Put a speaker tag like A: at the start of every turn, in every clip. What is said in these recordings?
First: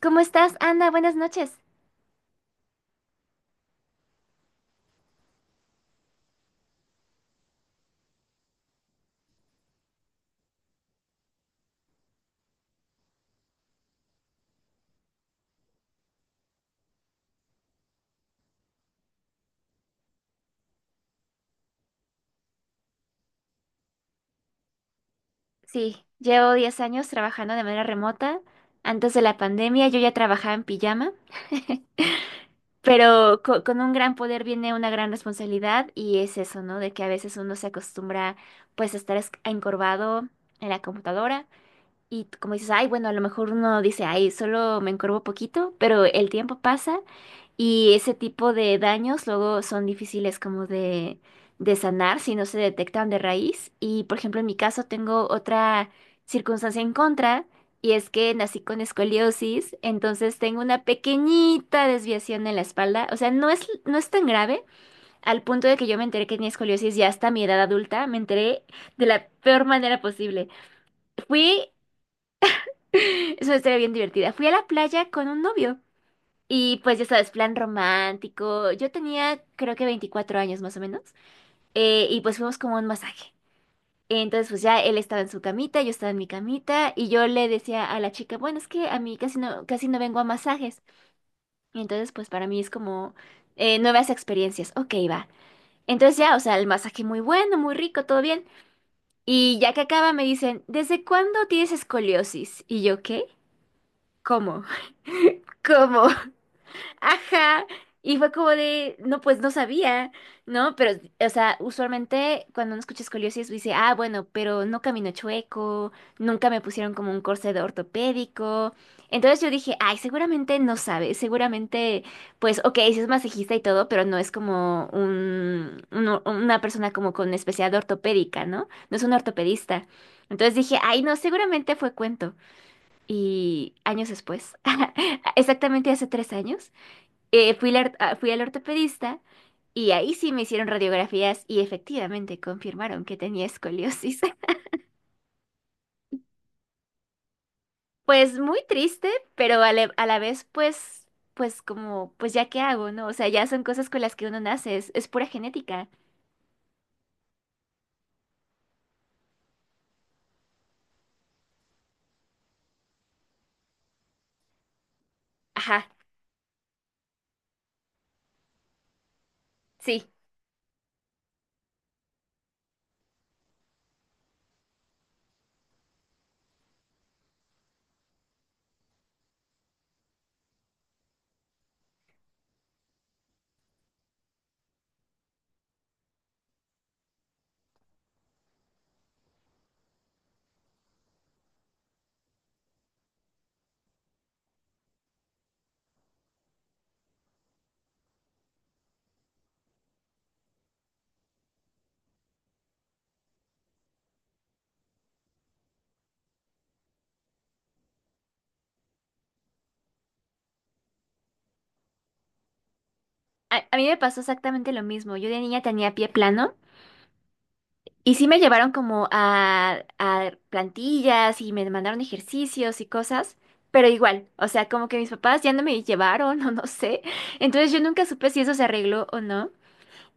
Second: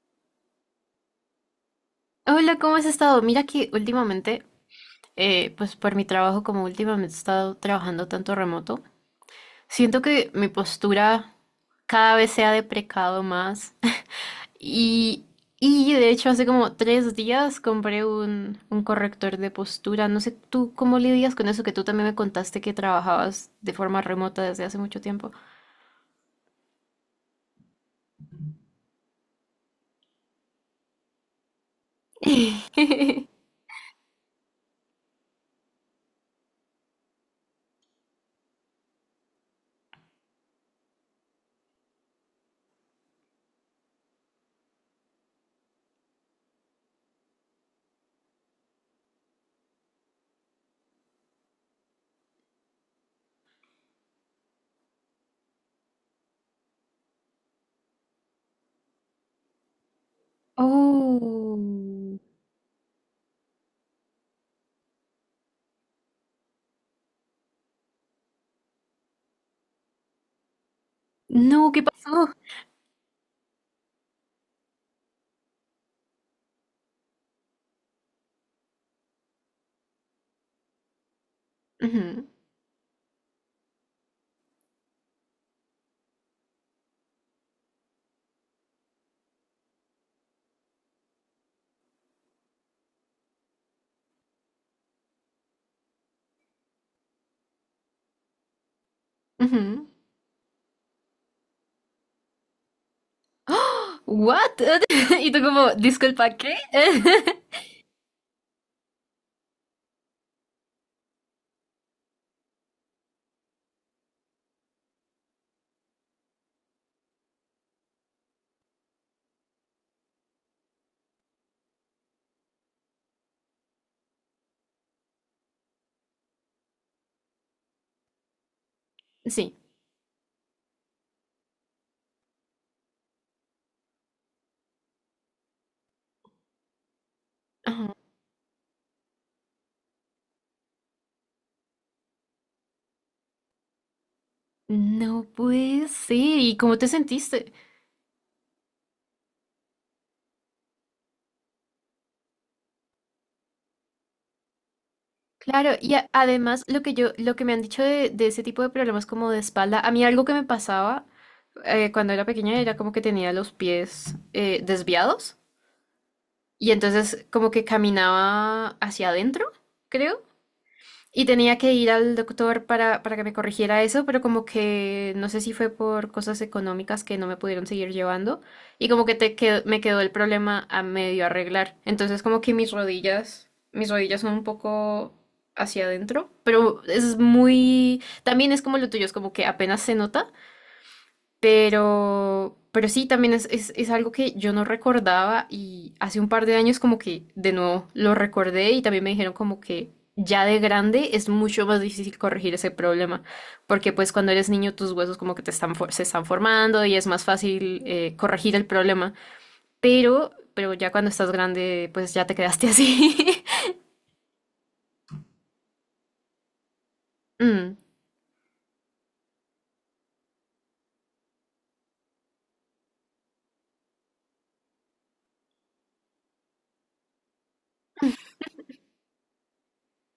A: ¿Cómo estás, Ana? Buenas noches.
B: Hola, ¿cómo has estado? Mira que últimamente, pues por mi trabajo, como últimamente he estado trabajando tanto remoto, siento que mi postura cada vez se ha deprecado más. Y, y de hecho hace como 3 días compré un corrector de postura. No sé, ¿tú cómo lidias con eso? Que tú también me contaste que trabajabas de forma remota desde hace mucho tiempo.
A: Sí, llevo 10 años trabajando de manera remota. Antes de la pandemia yo ya trabajaba en pijama, pero con un gran poder viene una gran responsabilidad y es eso, ¿no? De que a veces uno se acostumbra pues a estar encorvado en la computadora y como dices, ay, bueno, a lo mejor uno dice, ay, solo me encorvo poquito, pero el tiempo pasa. Y ese tipo de daños luego son difíciles como de sanar si no se detectan de raíz. Y por ejemplo, en mi caso tengo otra circunstancia en contra y es que nací con escoliosis, entonces tengo una
B: Oh,
A: pequeñita desviación en la espalda. O sea, no es tan grave al punto de que yo me enteré que tenía escoliosis ya hasta mi edad adulta. Me enteré de la peor manera posible. Fui,
B: no, ¿qué pasó?
A: es una historia bien divertida. Fui a la playa con un novio. Y pues ya sabes, plan romántico. Yo tenía creo que 24 años más o menos. Y
B: Ujú,
A: pues fuimos como a un masaje. Entonces pues ya él estaba en su camita, yo estaba en mi camita y yo le decía a la chica, bueno, es que a mí casi no vengo a masajes. Y entonces pues para mí es como nuevas experiencias. Ok, va. Entonces ya, o sea, el masaje muy bueno, muy rico, todo bien. Y ya que
B: ujú.
A: acaba me dicen, ¿desde cuándo tienes escoliosis? Y yo, ¿qué?
B: ¡Ah! ¿What?
A: ¿Cómo?
B: Y tú como,
A: ¿Cómo?
B: disculpa, ¿qué?
A: Ajá. Y fue como de, no, pues no sabía, ¿no? Pero, o sea, usualmente cuando uno escucha escoliosis dice, ah, bueno, pero no camino chueco, nunca me pusieron como un corset ortopédico. Entonces yo dije, ay, seguramente no sabe, seguramente, pues, ok, sí es masajista y todo, pero no es como una persona como con especialidad ortopédica, ¿no? No es un
B: Sí.
A: ortopedista. Entonces dije, ay, no, seguramente fue cuento. Y años después, exactamente hace 3 años. Fui,
B: Ajá.
A: fui al ortopedista y ahí sí me hicieron radiografías y efectivamente confirmaron que tenía escoliosis.
B: No puede ser. ¿Y cómo te sentiste?
A: Pues muy triste, pero a la vez pues, pues como, pues ya qué hago, ¿no? O sea, ya son cosas con las que uno nace, es pura
B: Claro,
A: genética.
B: y además lo que yo, lo que me han dicho de ese tipo de problemas como de espalda, a mí algo que me pasaba cuando era pequeña era como que tenía los pies desviados
A: Ajá,
B: y entonces como que caminaba hacia adentro,
A: sí.
B: creo. Y tenía que ir al doctor para que me corrigiera eso, pero como que no sé si fue por cosas económicas que no me pudieron seguir llevando y como que me quedó el problema a medio arreglar. Entonces como que mis rodillas son un poco hacia adentro, pero es muy, también es como lo tuyo, es como que apenas se nota pero sí, también es algo que yo no recordaba y hace un par de años como que de nuevo lo recordé y también me dijeron como que ya de grande es mucho más difícil corregir ese problema, porque pues cuando eres niño tus huesos como que se están formando y es más fácil corregir el problema, pero ya cuando estás grande pues ya te quedaste así.
A: A mí me pasó exactamente lo mismo. Yo de niña tenía pie plano.
B: Mm,
A: Y sí me llevaron como a plantillas y me mandaron ejercicios y cosas, pero igual, o sea, como que mis papás ya no me llevaron o no sé. Entonces yo nunca supe si eso se arregló o no.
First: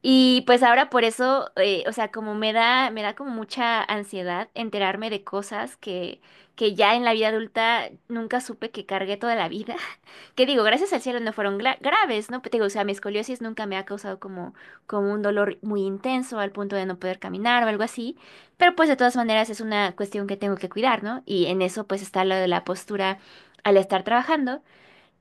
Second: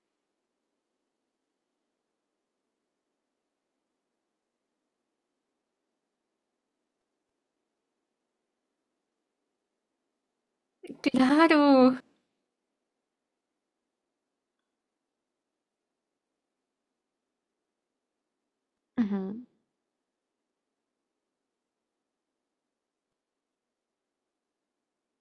A: Y pues ahora por eso, o sea, como me da como mucha ansiedad enterarme de cosas que ya en la vida adulta nunca supe que cargué toda la vida. Que digo, gracias al cielo no fueron
B: claro.
A: graves, ¿no? Pero te digo, o sea, mi escoliosis nunca me ha causado como, como un dolor muy intenso al punto de no poder caminar o algo así. Pero pues de todas
B: Ujú,
A: maneras es una cuestión que tengo que cuidar, ¿no? Y en eso pues está lo de la postura al estar trabajando.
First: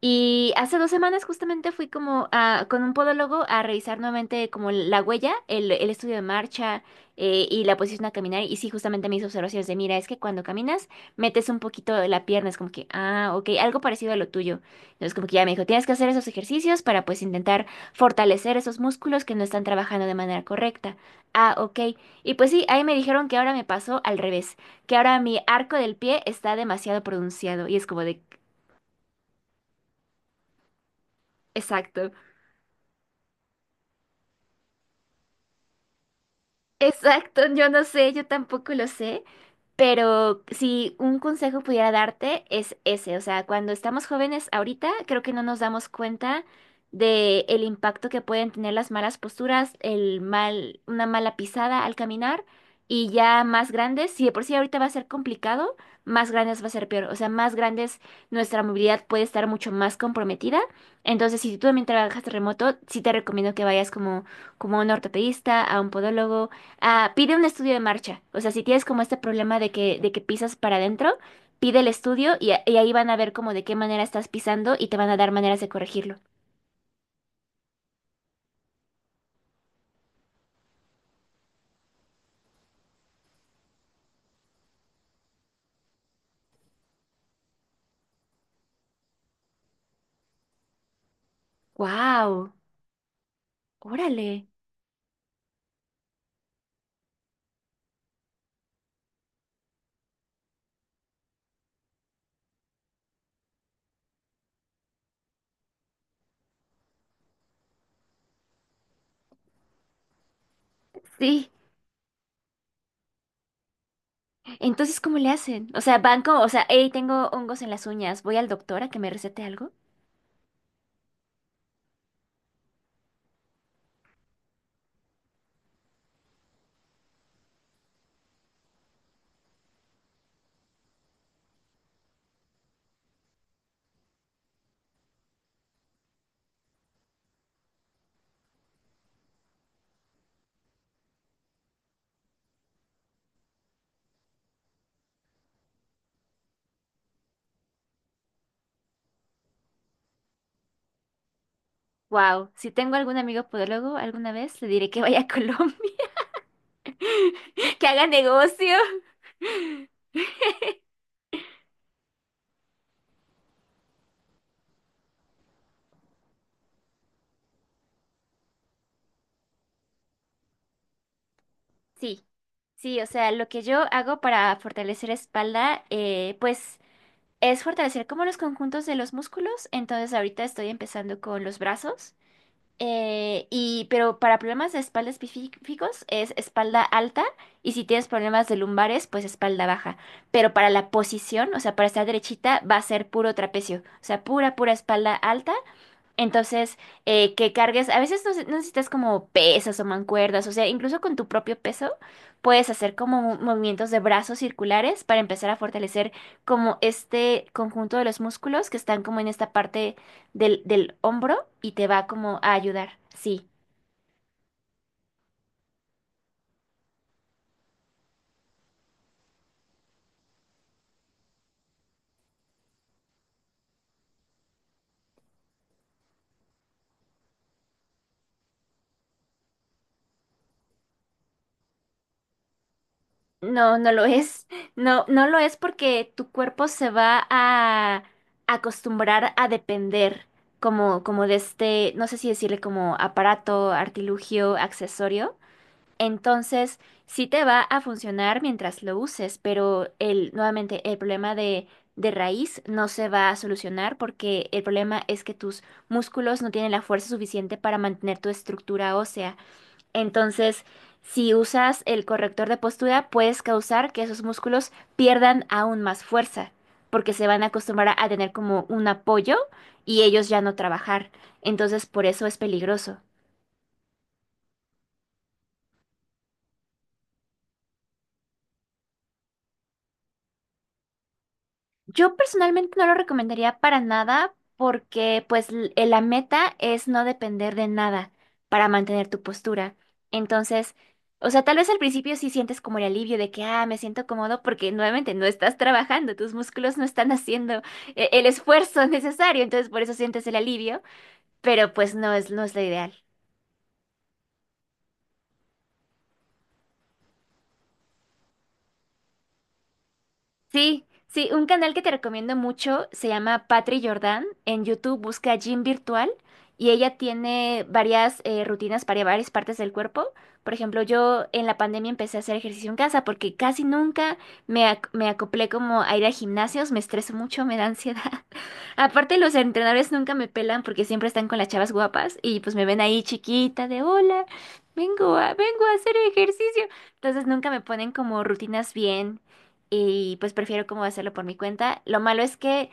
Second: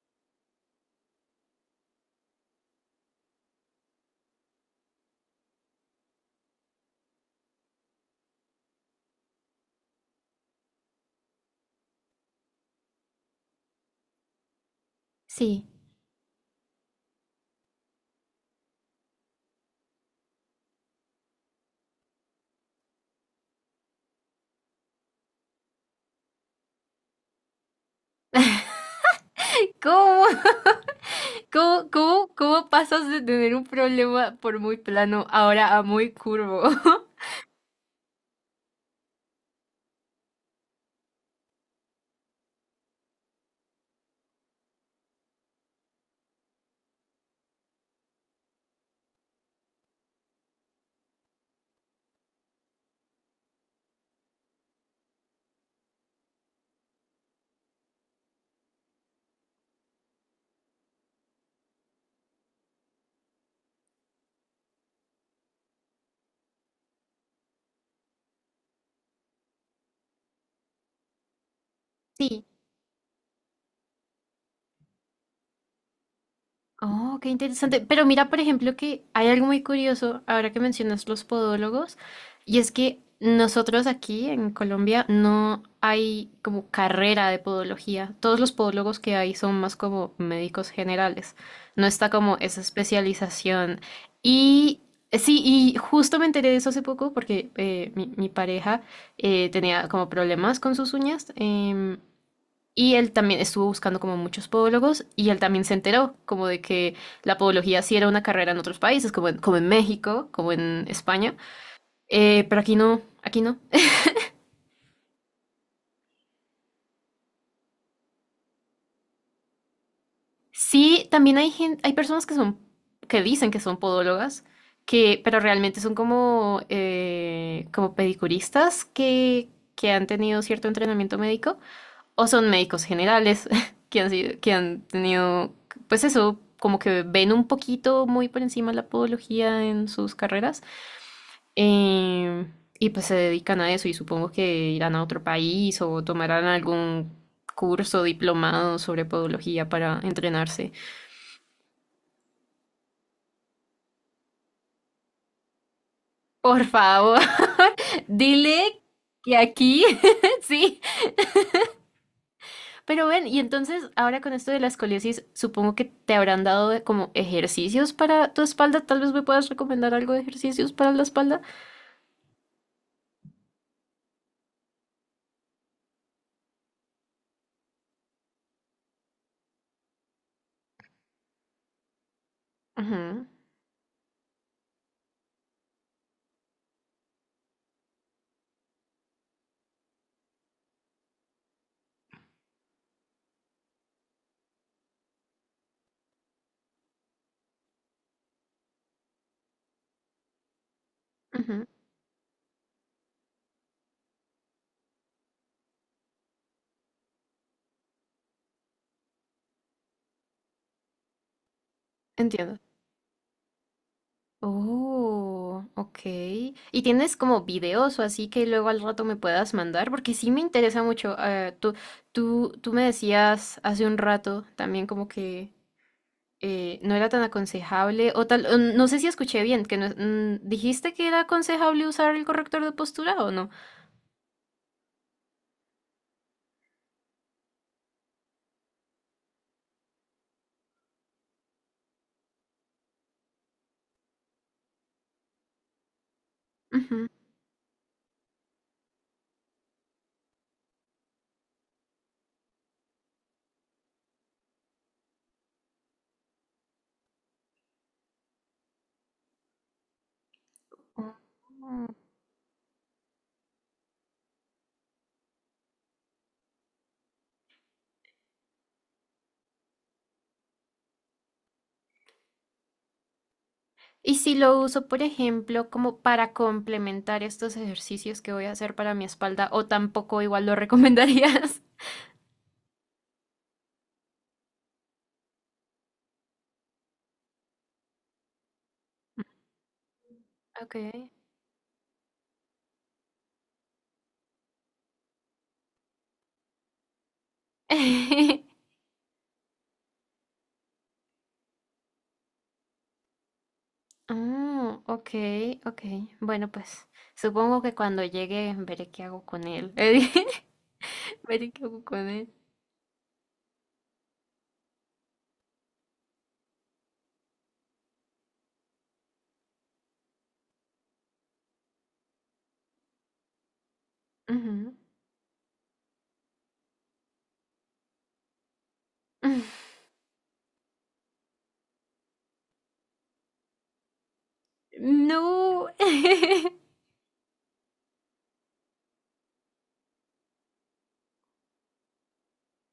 A: Y hace 2 semanas justamente fui como con un podólogo a revisar nuevamente como la huella, el estudio de marcha y la posición a caminar. Y sí, justamente mis observaciones de, mira, es que cuando caminas metes un poquito la pierna, es como que, ah, ok, algo parecido a lo tuyo. Entonces como que ya me dijo,
B: sí.
A: tienes que hacer esos ejercicios para pues intentar fortalecer esos músculos que no están trabajando de manera correcta. Ah, ok. Y pues sí, ahí me dijeron que ahora me pasó al revés, que ahora mi arco del pie está demasiado pronunciado y es como de,
B: ¿Cómo? ¿Cómo,
A: exacto.
B: cómo, cómo pasas de tener un problema por muy plano ahora a muy curvo?
A: Exacto, yo no sé, yo tampoco lo sé, pero si un consejo pudiera darte es ese, o sea, cuando estamos jóvenes ahorita, creo que no nos damos cuenta de el impacto que pueden tener las malas posturas, el mal, una mala pisada al caminar y ya más grandes, si de por sí ahorita va a ser complicado, más grandes va a ser peor, o sea, más grandes nuestra movilidad puede estar mucho más comprometida. Entonces, si tú también trabajas remoto, sí te recomiendo que vayas como a un ortopedista, a un podólogo. Ah, pide un estudio de marcha. O sea, si tienes como este problema de que pisas para adentro, pide el estudio
B: Sí,
A: y, y ahí van a ver como de qué manera estás pisando y te van a dar maneras de corregirlo.
B: oh, qué interesante. Pero mira, por ejemplo, que hay algo muy curioso ahora que mencionas los podólogos, y es que nosotros aquí en Colombia no hay como carrera de podología. Todos los podólogos que hay son más como médicos generales. No está como
A: ¡Wow!
B: esa especialización.
A: ¡Órale!
B: Y sí, y justo me enteré de eso hace poco porque mi pareja tenía como problemas con sus uñas. Y él también estuvo buscando como muchos podólogos y él también se enteró como de que la podología sí era una carrera en otros países, como en, como en México, como en España,
A: Sí.
B: pero aquí no, aquí no.
A: Entonces, ¿cómo le hacen? O sea, van como, o sea, hey, tengo hongos en las uñas, voy al doctor a que me recete algo.
B: Sí, también hay hay personas que son, que dicen que son podólogas, que, pero realmente son como, como pedicuristas que han tenido cierto entrenamiento médico o son médicos generales que han sido, que han tenido, pues eso, como que ven un poquito muy por encima la podología en sus carreras. eh, y pues se dedican a eso y supongo que irán a otro país o tomarán algún curso diplomado sobre podología para entrenarse.
A: Wow, si tengo algún amigo podólogo alguna vez, le diré que vaya a Colombia,
B: Por favor,
A: que haga negocio.
B: dile que aquí, sí, pero ven, y entonces ahora con esto de la escoliosis, supongo que te habrán dado como ejercicios para tu espalda. Tal vez me puedas recomendar algo de ejercicios para la espalda.
A: Sí, sí, o sea, lo que yo hago para fortalecer espalda, pues es fortalecer como los conjuntos de los músculos. Entonces ahorita estoy empezando con los brazos.
B: Ujú,
A: Pero para problemas de espalda específicos es espalda alta y si tienes problemas de lumbares, pues espalda baja. Pero para la posición, o sea, para estar derechita, va a ser puro trapecio. O sea, pura espalda alta entonces, que cargues, a veces no, no necesitas como pesas o mancuerdas, o sea, incluso con tu propio
B: ujú,
A: peso puedes hacer como movimientos de brazos circulares para empezar a fortalecer como este conjunto de los músculos que están como en esta parte del hombro y te va como a
B: entiendo.
A: ayudar. Sí,
B: Oh, ok. ¿Y tienes como videos o así que luego al rato me puedas mandar? Porque sí me interesa mucho. Tú me decías hace un rato también como que no era tan aconsejable o tal. O no sé si escuché bien, que dijiste que era aconsejable usar el corrector de postura o no.
A: no, no lo es, no, no lo es porque tu cuerpo se va a acostumbrar a depender como de este, no sé si decirle como aparato, artilugio, accesorio. Entonces,
B: Ujú.
A: sí te va a funcionar mientras lo uses, pero el, nuevamente, el problema de raíz no se va a solucionar porque el problema es que tus músculos no tienen la fuerza suficiente para mantener tu estructura ósea. Entonces, si usas
B: Mm,
A: el corrector de postura, puedes causar que esos músculos pierdan aún más fuerza, porque se van a acostumbrar a tener como un apoyo y ellos ya no trabajar. Entonces, por eso es peligroso.
B: y si lo uso, por ejemplo, como para complementar estos ejercicios que voy a hacer para mi espalda, o tampoco igual lo recomendarías.
A: Yo personalmente no lo recomendaría para nada porque pues la meta es no depender de nada para mantener tu postura. Entonces,
B: Ok.
A: o sea, tal vez al principio sí sientes como el alivio de que, ah, me siento cómodo porque nuevamente no estás trabajando, tus músculos no están haciendo el esfuerzo necesario, entonces por eso sientes el alivio, pero pues no es lo ideal.
B: Ah, ok, ok. Bueno, pues supongo que cuando llegue veré qué hago con él.
A: Sí, sí, un
B: Veré qué
A: canal que
B: hago
A: te
B: con él.
A: recomiendo mucho se llama Patri Jordan. En YouTube busca Gym Virtual y ella tiene varias rutinas para varias partes del cuerpo. Por ejemplo, yo en la pandemia empecé a hacer ejercicio en casa porque casi nunca
B: Ujú.
A: me acoplé como a ir a gimnasios, me estreso mucho, me da ansiedad. Aparte, los entrenadores nunca me pelan porque siempre están con las chavas guapas y pues me ven ahí chiquita de hola, vengo
B: No.
A: a hacer ejercicio. Entonces nunca me ponen como rutinas bien y pues prefiero como hacerlo por mi cuenta. Lo malo es que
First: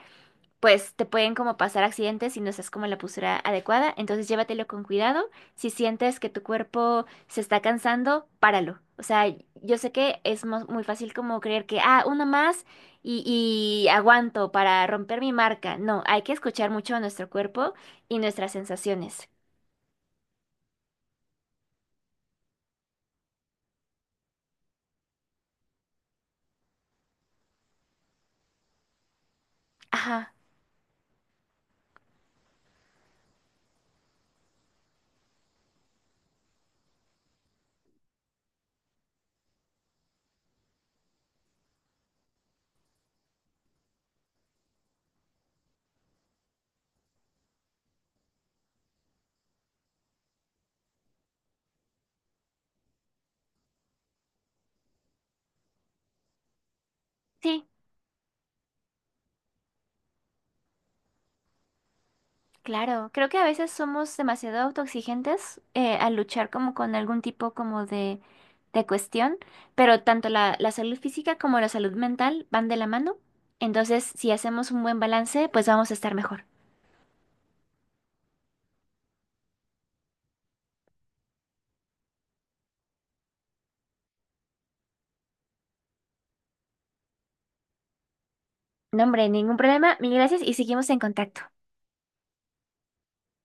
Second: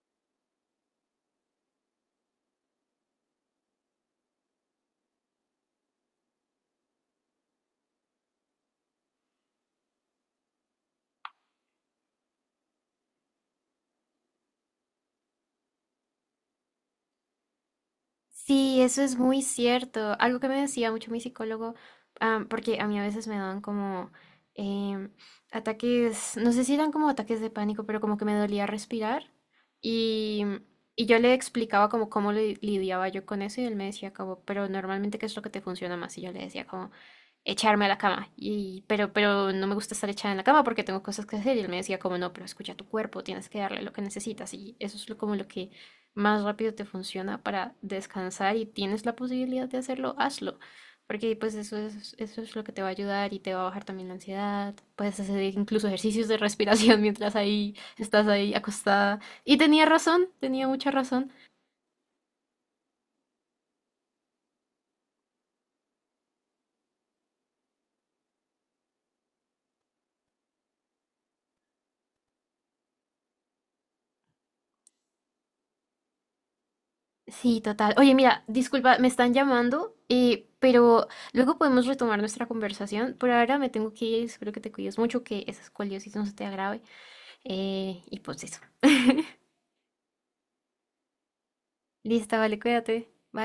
A: pues te pueden como pasar accidentes si no estás como en la postura adecuada. Entonces llévatelo con cuidado. Si sientes que tu cuerpo se está cansando, páralo. O sea, yo sé que es muy fácil como creer que, ah, una más y aguanto para romper mi marca. No, hay que escuchar mucho a nuestro cuerpo y nuestras
B: Sí, eso es
A: sensaciones.
B: muy cierto. Algo que me decía mucho mi psicólogo, porque a mí a veces me daban como em, ataques, no sé si eran como ataques de pánico, pero como que me dolía respirar.
A: Ajá,
B: Y, y yo le explicaba como cómo lidiaba yo con eso y él me decía como, pero normalmente ¿qué es lo que te funciona más? Y yo le decía como, echarme a la cama. Y, pero no me gusta estar echada en la cama porque tengo cosas que hacer. Y él me decía como, no, pero escucha tu cuerpo, tienes que darle lo que necesitas. Y eso es lo, como lo que más rápido te funciona para descansar y tienes la posibilidad de hacerlo, hazlo. Porque pues eso es lo que te va a ayudar y te va a bajar también la ansiedad. Puedes hacer incluso ejercicios de respiración mientras
A: sí.
B: ahí estás ahí acostada. Y tenía razón, tenía mucha razón.
A: Claro, creo que a veces somos demasiado autoexigentes al luchar como con algún tipo como de cuestión, pero tanto la salud física como la salud mental van de la mano, entonces si hacemos un buen balance, pues vamos a estar mejor.
B: Sí, total. Oye, mira, disculpa, me están llamando, pero luego podemos retomar nuestra conversación. Por ahora me tengo que ir, espero que te cuides mucho, que esa escoliosis no se te agrave. Y pues eso.
A: No, hombre, ningún problema, mil gracias y seguimos en contacto.
B: Listo, vale, cuídate. Bye.